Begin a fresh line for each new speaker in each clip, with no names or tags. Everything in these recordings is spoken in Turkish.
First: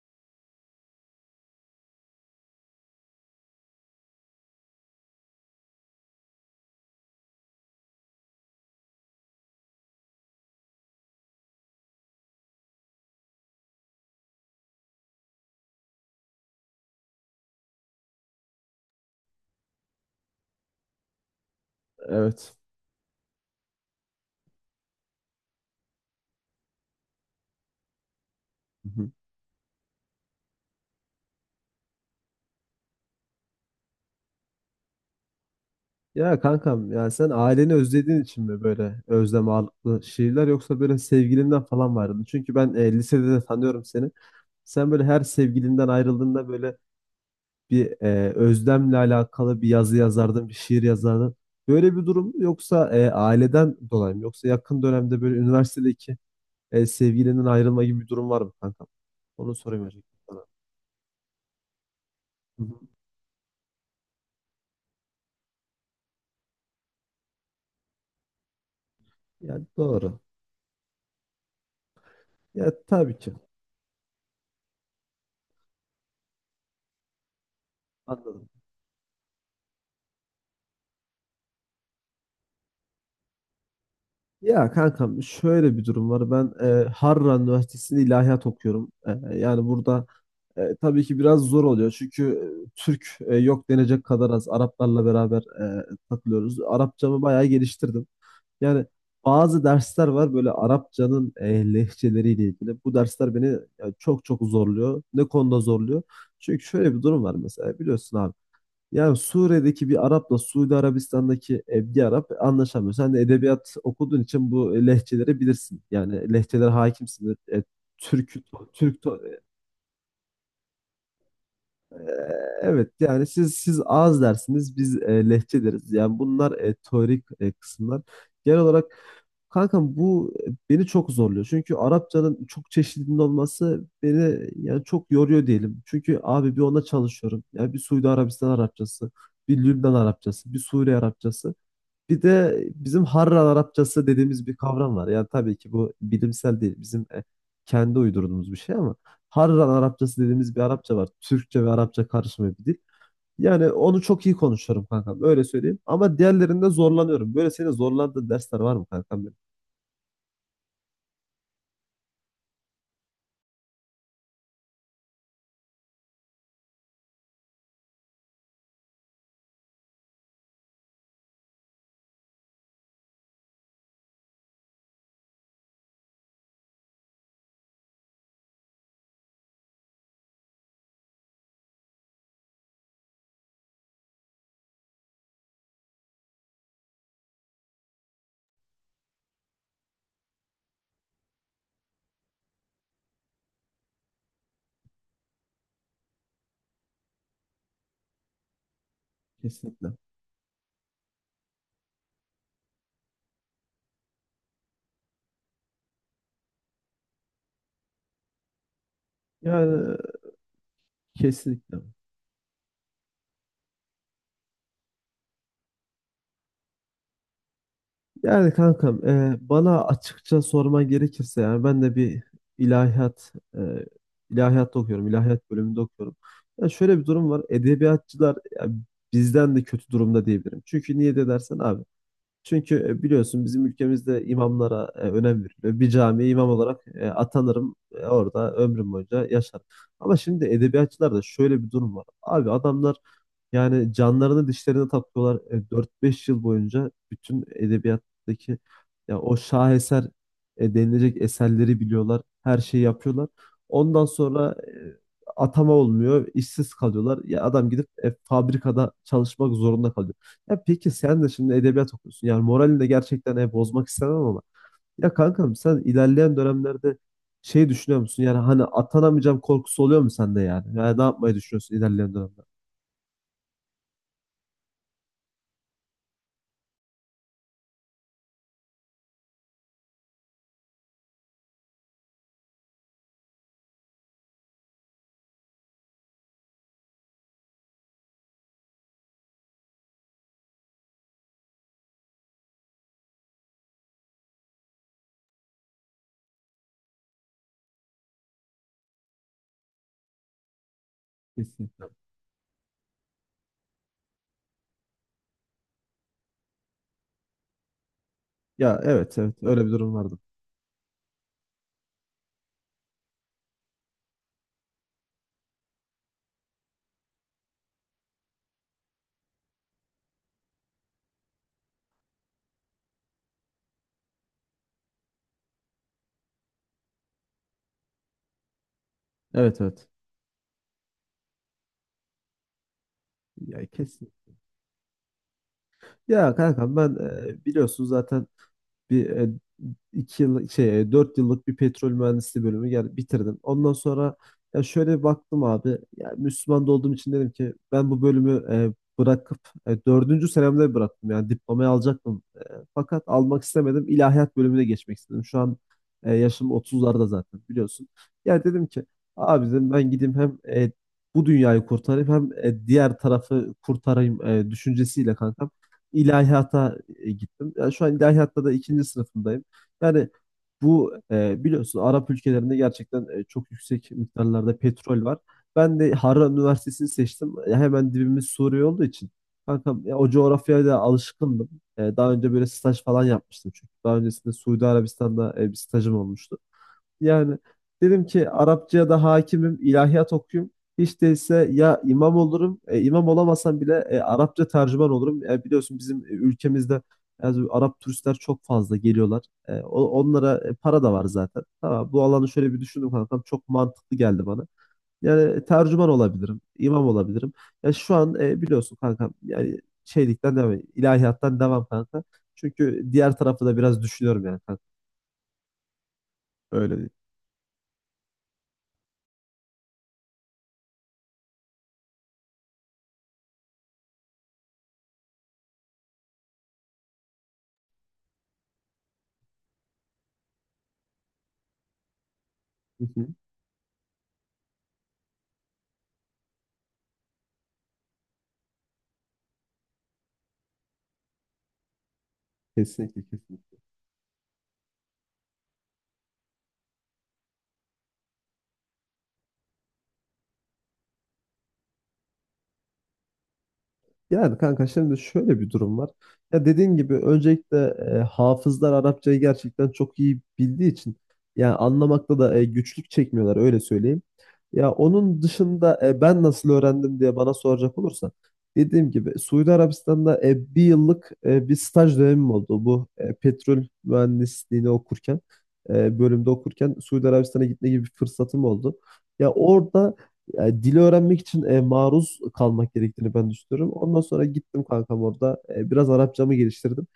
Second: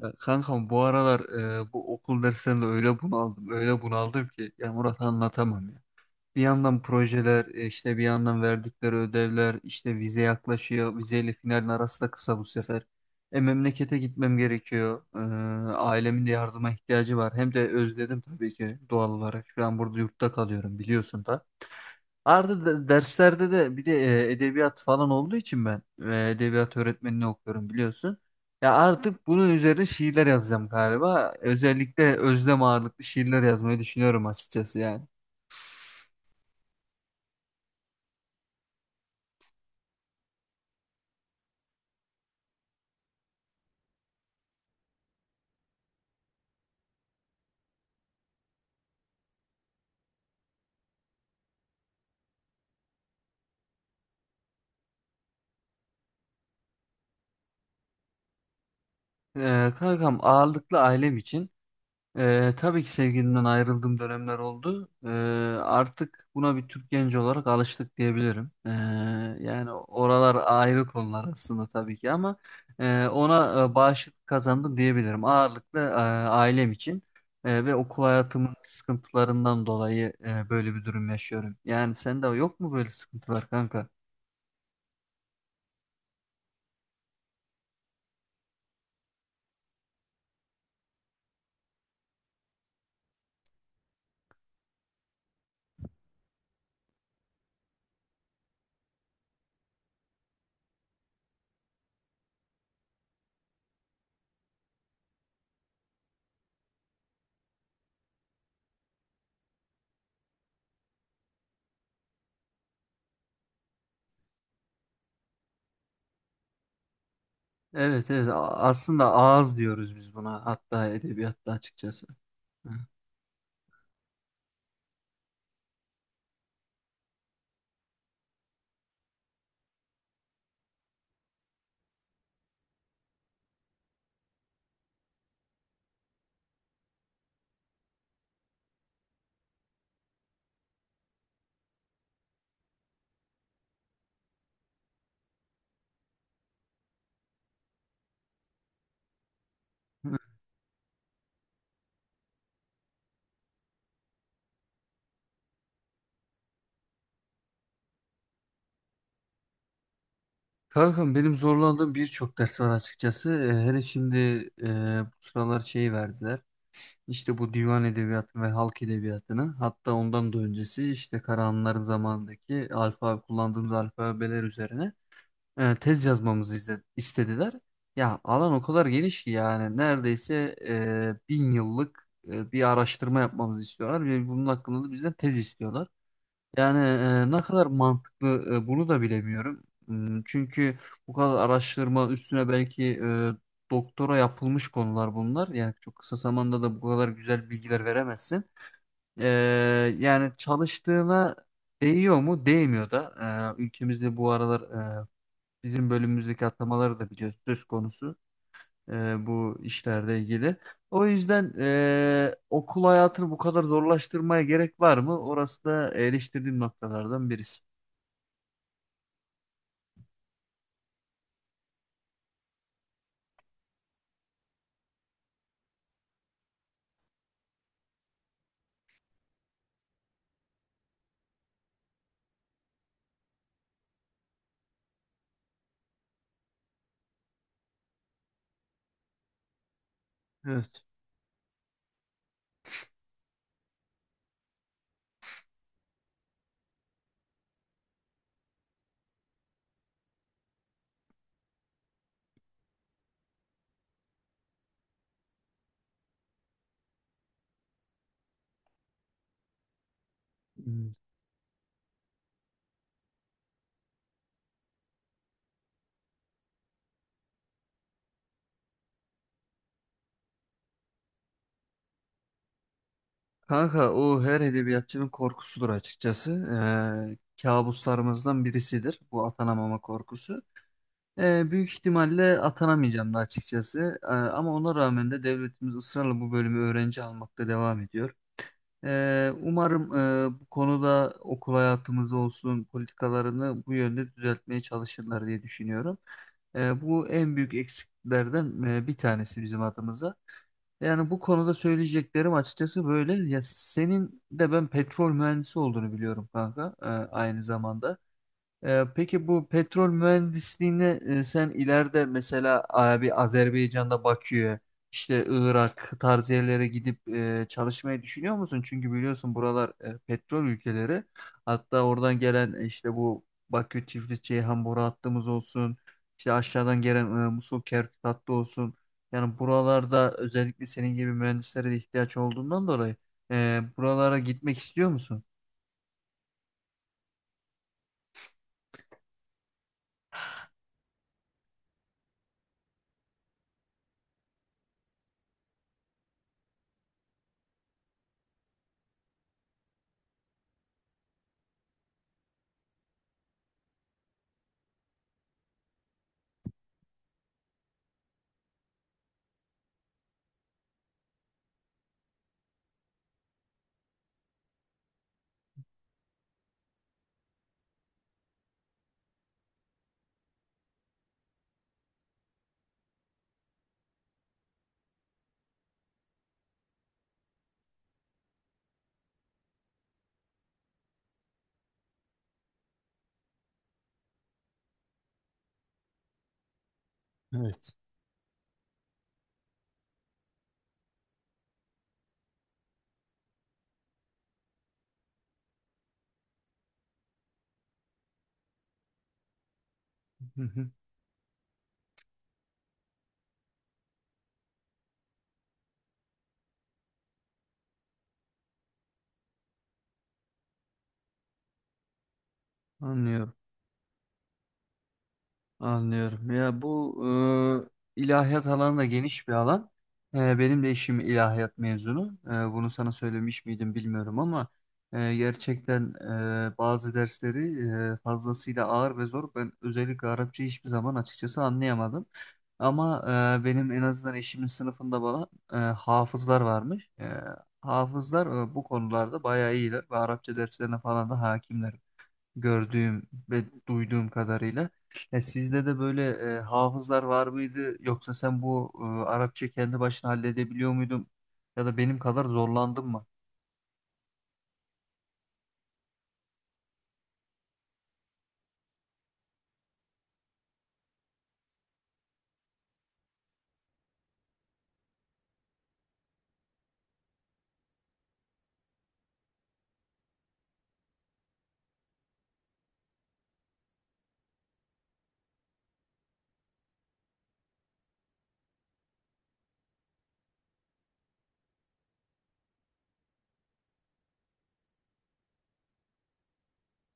Ya kankam, bu aralar bu okul dersleriyle öyle bunaldım, öyle bunaldım ki ya Murat, anlatamam ya. Bir yandan projeler, işte bir yandan verdikleri ödevler, işte vize yaklaşıyor. Vizeyle finalin arası da kısa bu sefer. Memlekete gitmem gerekiyor. Ailemin de yardıma ihtiyacı var. Hem de özledim, tabii ki, doğal olarak. Şu an burada yurtta kalıyorum biliyorsun da.
Evet.
Arada derslerde de bir de edebiyat falan olduğu için ben edebiyat öğretmenini okuyorum biliyorsun. Ya
Hı hı.
artık bunun üzerine şiirler yazacağım galiba. Özellikle özlem ağırlıklı şiirler yazmayı düşünüyorum açıkçası yani.
Ya kankam ya sen aileni özlediğin için mi böyle özlem ağırlıklı şiirler yoksa böyle sevgilinden falan var mı? Çünkü ben lisede de tanıyorum seni. Sen böyle her sevgilinden ayrıldığında böyle bir özlemle alakalı bir yazı yazardın, bir şiir yazardın. Böyle bir durum yoksa aileden dolayı mı? Yoksa yakın dönemde böyle üniversitedeki sevgilinin ayrılma gibi bir durum var mı kankam? Onu sorayım hocam
Kankam,
sana.
ağırlıklı ailem için.
Hı hı.
Tabii ki sevgilimden ayrıldığım dönemler oldu. Artık buna bir Türk genci olarak alıştık diyebilirim.
Ya
Yani
doğru.
oralar ayrı konular aslında tabii ki, ama
Ya tabii ki.
ona bağışıklık kazandım diyebilirim. Ağırlıklı ailem için ve okul
Anladım.
hayatımın sıkıntılarından dolayı böyle bir durum yaşıyorum. Yani sende yok mu böyle sıkıntılar kanka?
Ya kankam şöyle bir durum var. Ben Harran Üniversitesi'nde ilahiyat okuyorum. Yani burada tabii ki biraz zor oluyor. Çünkü Türk yok denecek kadar az. Araplarla beraber takılıyoruz. Arapçamı bayağı geliştirdim. Yani bazı dersler var böyle Arapçanın lehçeleriyle ilgili. Bu dersler beni çok çok zorluyor. Ne konuda zorluyor? Çünkü şöyle bir durum var mesela biliyorsun abi. Ya Suriye'deki bir Arap'la Suudi Arabistan'daki bir Arap anlaşamıyor. Sen de edebiyat okuduğun için bu lehçeleri bilirsin. Yani lehçelere hakimsindir. E,
Evet, evet.
Türk, Türk
Aslında ağız diyoruz biz buna, hatta edebiyatta
ee,
açıkçası.
Evet, yani siz ağız dersiniz biz lehçe deriz. Yani bunlar teorik kısımlar. Genel olarak kankam bu beni çok zorluyor. Çünkü Arapçanın çok çeşitliliğinin olması beni yani çok yoruyor diyelim. Çünkü abi bir ona çalışıyorum. Yani bir Suudi Arabistan Arapçası, bir Lübnan Arapçası, bir Suriye Arapçası. Bir de bizim Harran Arapçası dediğimiz bir kavram var. Yani tabii ki bu bilimsel değil. Bizim kendi uydurduğumuz bir şey ama Harran
Hı.
Arapçası dediğimiz bir Arapça var. Türkçe ve Arapça karışımı bir dil. Yani onu çok iyi konuşuyorum kankam. Öyle söyleyeyim. Ama diğerlerinde zorlanıyorum. Böyle seni zorlandığın dersler var mı kankam benim?
Kankam, benim zorlandığım birçok ders var açıkçası. Hele şimdi e, bu sıralar şey verdiler. İşte bu divan edebiyatını ve halk edebiyatını, hatta ondan da öncesi işte Karahanlıların zamanındaki alfabe, kullandığımız alfabeler üzerine tez yazmamızı istediler. Ya alan o kadar geniş ki yani neredeyse bin yıllık bir araştırma yapmamızı istiyorlar ve bunun hakkında da bizden tez istiyorlar. Yani ne kadar mantıklı bunu da bilemiyorum. Çünkü bu kadar araştırma üstüne belki doktora yapılmış konular bunlar. Yani çok kısa zamanda da bu kadar güzel bilgiler veremezsin. E,
Kesinlikle.
Yani çalıştığına değiyor mu? Değmiyor da. Ülkemizde bu aralar e, bizim bölümümüzdeki atamaları da biliyoruz, söz konusu bu
Yani
işlerle ilgili. O yüzden
kesinlikle.
okul hayatını bu kadar zorlaştırmaya gerek var mı? Orası da eleştirdiğim noktalardan birisi.
Yani kankam bana açıkça sorman gerekirse yani ben de bir ilahiyat e, ilahiyatta okuyorum. İlahiyat bölümünde okuyorum. Ya şöyle bir durum var. Edebiyatçılar ya, bizden de kötü durumda diyebilirim. Çünkü niye de dersen abi, çünkü biliyorsun bizim ülkemizde imamlara önem veriliyor. Bir camiye imam olarak atanırım. Orada ömrüm boyunca yaşarım. Ama şimdi
Evet.
edebiyatçılarda şöyle bir durum var. Abi adamlar yani canlarını dişlerine takıyorlar. 4-5 yıl boyunca bütün edebiyattaki ya o şaheser denilecek eserleri biliyorlar. Her şeyi yapıyorlar. Ondan sonra atama olmuyor. İşsiz kalıyorlar. Ya adam gidip fabrikada çalışmak zorunda kalıyor. Ya
Hmm.
peki sen de şimdi edebiyat okuyorsun. Yani moralini de gerçekten bozmak istemem ama. Ya kankam sen ilerleyen dönemlerde şey düşünüyor musun? Yani hani atanamayacağım korkusu oluyor mu sende yani? Yani ne yapmayı düşünüyorsun ilerleyen dönemlerde?
Kanka, o her edebiyatçının korkusudur açıkçası. Ee, Kabuslarımızdan birisidir bu atanamama korkusu. Büyük ihtimalle atanamayacağım da açıkçası. Ama ona rağmen de devletimiz ısrarla bu bölümü öğrenci almakta devam ediyor. Umarım bu konuda okul hayatımız olsun, politikalarını bu yönde düzeltmeye çalışırlar diye düşünüyorum. Bu en büyük eksiklerden bir tanesi bizim adımıza. Yani bu konuda
Kesinlikle.
söyleyeceklerim açıkçası böyle. Ya senin de ben petrol mühendisi olduğunu biliyorum kanka, aynı zamanda.
Ya, evet
Peki
evet,
bu
öyle bir
petrol
durum vardı.
mühendisliğine sen ileride mesela abi Azerbaycan'da Bakü'ye, işte Irak tarzı yerlere gidip çalışmayı düşünüyor musun? Çünkü biliyorsun buralar petrol ülkeleri. Hatta oradan gelen işte bu Bakü, Tiflis, Ceyhan boru hattımız olsun, işte aşağıdan gelen Musul, Kerkük hattı olsun. Yani
Evet evet.
buralarda özellikle senin gibi mühendislere de ihtiyaç olduğundan dolayı
Ya kesin.
buralara gitmek istiyor musun?
Ya kankam ben biliyorsun zaten bir 2 yıl şey 4 yıllık bir petrol mühendisliği bölümü bitirdim. Ondan sonra ya şöyle bir baktım abi. Ya Müslüman da olduğum için dedim ki ben bu bölümü bırakıp dördüncü senemde bıraktım. Yani diplomayı alacaktım. Fakat almak istemedim. İlahiyat bölümüne geçmek istedim. Şu an yaşım 30'larda zaten biliyorsun. Ya dedim ki abi, dedim ben gideyim hem bu dünyayı kurtarayım hem diğer tarafı kurtarayım düşüncesiyle kankam ilahiyata gittim. Yani şu an ilahiyatta da ikinci sınıfındayım. Yani bu biliyorsun Arap ülkelerinde gerçekten çok yüksek miktarlarda petrol var. Ben de Harran Üniversitesi'ni seçtim. Hemen dibimiz Suriye olduğu için. Kankam ya o coğrafyaya da alışkındım. Daha önce böyle staj falan yapmıştım çünkü. Daha öncesinde Suudi Arabistan'da bir stajım olmuştu. Yani
Evet.
dedim ki Arapçaya da hakimim, ilahiyat okuyayım. Hiç değilse ya imam olurum, imam olamasam bile Arapça tercüman olurum. Biliyorsun bizim ülkemizde yani Arap turistler çok fazla geliyorlar.
Hı
Onlara
hı,
para da var zaten. Tamam, bu alanı şöyle bir düşündüm kankam. Çok mantıklı geldi bana. Yani tercüman olabilirim, imam olabilirim. Ya şu an biliyorsun kankam yani şeylikten devam, ilahiyattan devam kanka. Çünkü diğer
anlıyorum.
tarafı da biraz düşünüyorum yani kanka.
Anlıyorum. Ya
Öyle değil.
bu ilahiyat alanı da geniş bir alan. Benim de eşim ilahiyat mezunu. Bunu sana söylemiş miydim bilmiyorum ama gerçekten bazı dersleri fazlasıyla ağır ve zor. Ben özellikle Arapça hiçbir zaman açıkçası anlayamadım.
Hı
Ama
hı.
benim en azından eşimin sınıfında bana hafızlar varmış. Hafızlar bu konularda bayağı iyiler ve Arapça derslerine falan da hakimler, gördüğüm
Kesinlikle
ve
kesinlikle.
duyduğum kadarıyla. Ya sizde de böyle hafızlar var mıydı? Yoksa sen bu Arapça kendi başına halledebiliyor muydun? Ya da benim kadar zorlandın mı?
Yani kanka şimdi şöyle bir durum var. Ya dediğin gibi öncelikle hafızlar Arapçayı gerçekten çok iyi bildiği için yani anlamakta da güçlük çekmiyorlar öyle söyleyeyim. Ya onun dışında ben nasıl öğrendim diye bana soracak olursan dediğim gibi Suudi Arabistan'da bir yıllık bir staj dönemim oldu. Bu petrol mühendisliğini okurken bölümde okurken Suudi Arabistan'a gitme gibi bir fırsatım oldu. Ya orada yani dili öğrenmek için maruz kalmak gerektiğini ben düşünüyorum. Ondan sonra gittim kankam orada. Biraz Arapçamı geliştirdim.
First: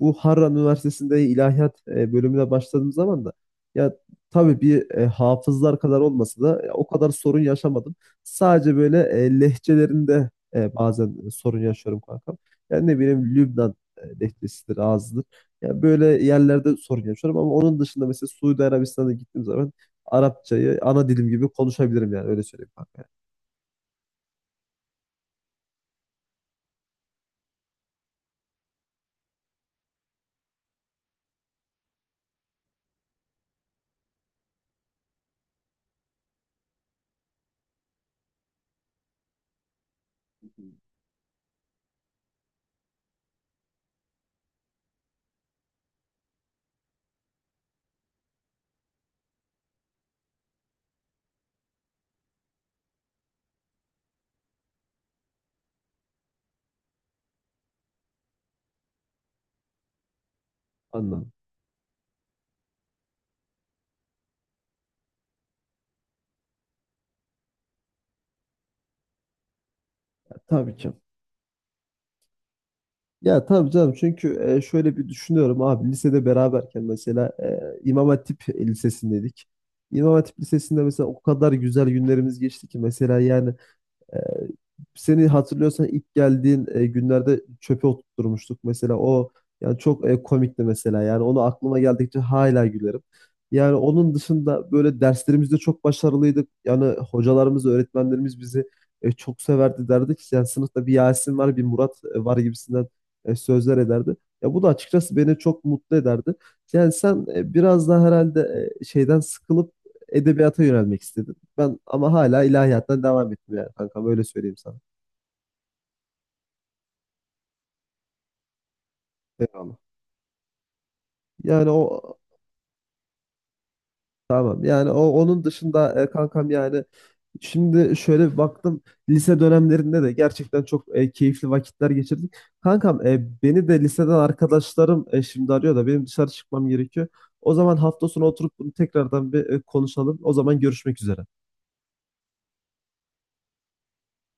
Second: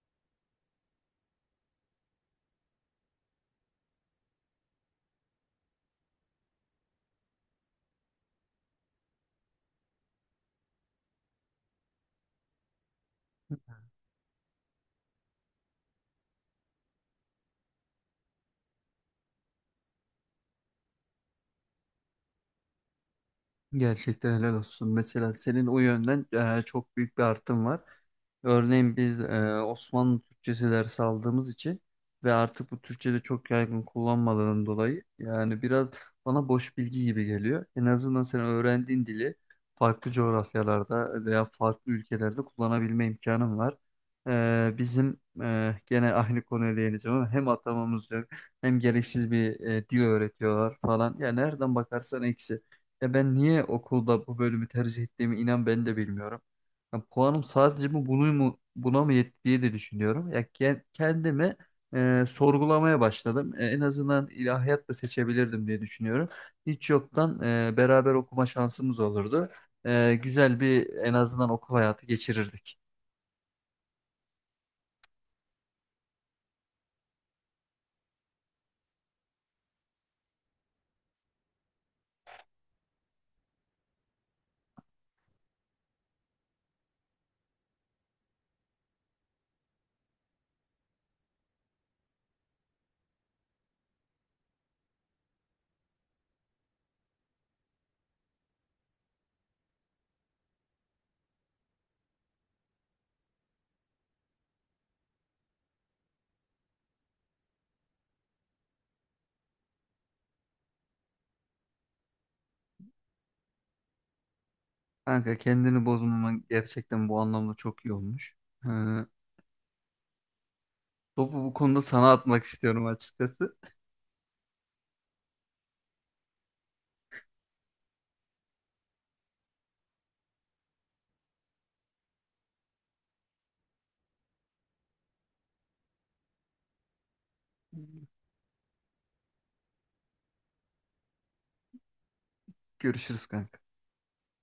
Bu Harran Üniversitesi'nde ilahiyat bölümüne başladığım zaman da ya tabii bir hafızlar kadar olmasa da o kadar sorun yaşamadım. Sadece böyle lehçelerinde bazen sorun yaşıyorum kankam. Yani ne bileyim Lübnan lehçesidir, ağzıdır. Yani böyle yerlerde sorun yaşıyorum ama onun dışında mesela Suudi Arabistan'a gittiğim zaman Arapçayı ana dilim gibi konuşabilirim yani öyle söyleyeyim kanka.
Gerçekten helal olsun. Mesela senin o yönden çok büyük bir artım var. Örneğin biz Osmanlı Türkçesi dersi aldığımız için ve artık bu Türkçe'de çok yaygın kullanmalarının dolayı yani biraz bana boş bilgi gibi geliyor. En azından sen öğrendiğin dili farklı coğrafyalarda veya farklı ülkelerde kullanabilme imkanın var. Bizim gene aynı konuya değineceğim, ama hem atamamız yok, hem gereksiz bir dil öğretiyorlar falan. Yani nereden bakarsan eksi. Ya ben niye okulda bu bölümü tercih ettiğimi inan ben de bilmiyorum. Ya puanım sadece bu bunu mu buna mı yetti diye de düşünüyorum. Ya
Anladım.
kendimi sorgulamaya başladım. En azından ilahiyat da seçebilirdim diye düşünüyorum. Hiç yoktan beraber okuma şansımız olurdu. Güzel
Tabii
bir
ki.
en azından okul hayatı geçirirdik.
Ya tabii canım, çünkü şöyle bir düşünüyorum abi, lisede beraberken mesela İmam Hatip Lisesi'ndeydik. İmam Hatip Lisesi'nde mesela o kadar güzel günlerimiz geçti ki mesela yani, Ee, seni hatırlıyorsan ilk geldiğin günlerde çöpe oturtmuştuk mesela, o yani çok komikti mesela, yani onu aklıma geldikçe hala gülerim. Yani onun dışında böyle derslerimizde çok başarılıydık. Yani hocalarımız, öğretmenlerimiz bizi çok severdi, derdi ki yani sınıfta bir Yasin var, bir Murat var gibisinden sözler ederdi. Ya bu da açıkçası beni çok mutlu ederdi. Yani sen biraz daha herhalde şeyden sıkılıp edebiyata yönelmek istedin. Ben ama hala ilahiyattan devam ettim yani kankam, öyle söyleyeyim sana.
Kanka, kendini bozmaman gerçekten bu anlamda çok iyi olmuş. E,
Eyvallah.
Topu bu
Yani
konuda
o
sana atmak istiyorum açıkçası.
tamam, yani o onun dışında kankam yani şimdi şöyle bir baktım lise dönemlerinde de gerçekten çok keyifli vakitler geçirdik. Kankam beni de liseden arkadaşlarım şimdi arıyor da benim dışarı çıkmam gerekiyor. O zaman hafta sonu oturup bunu tekrardan bir konuşalım. O zaman görüşmek üzere.
Görüşürüz kanka.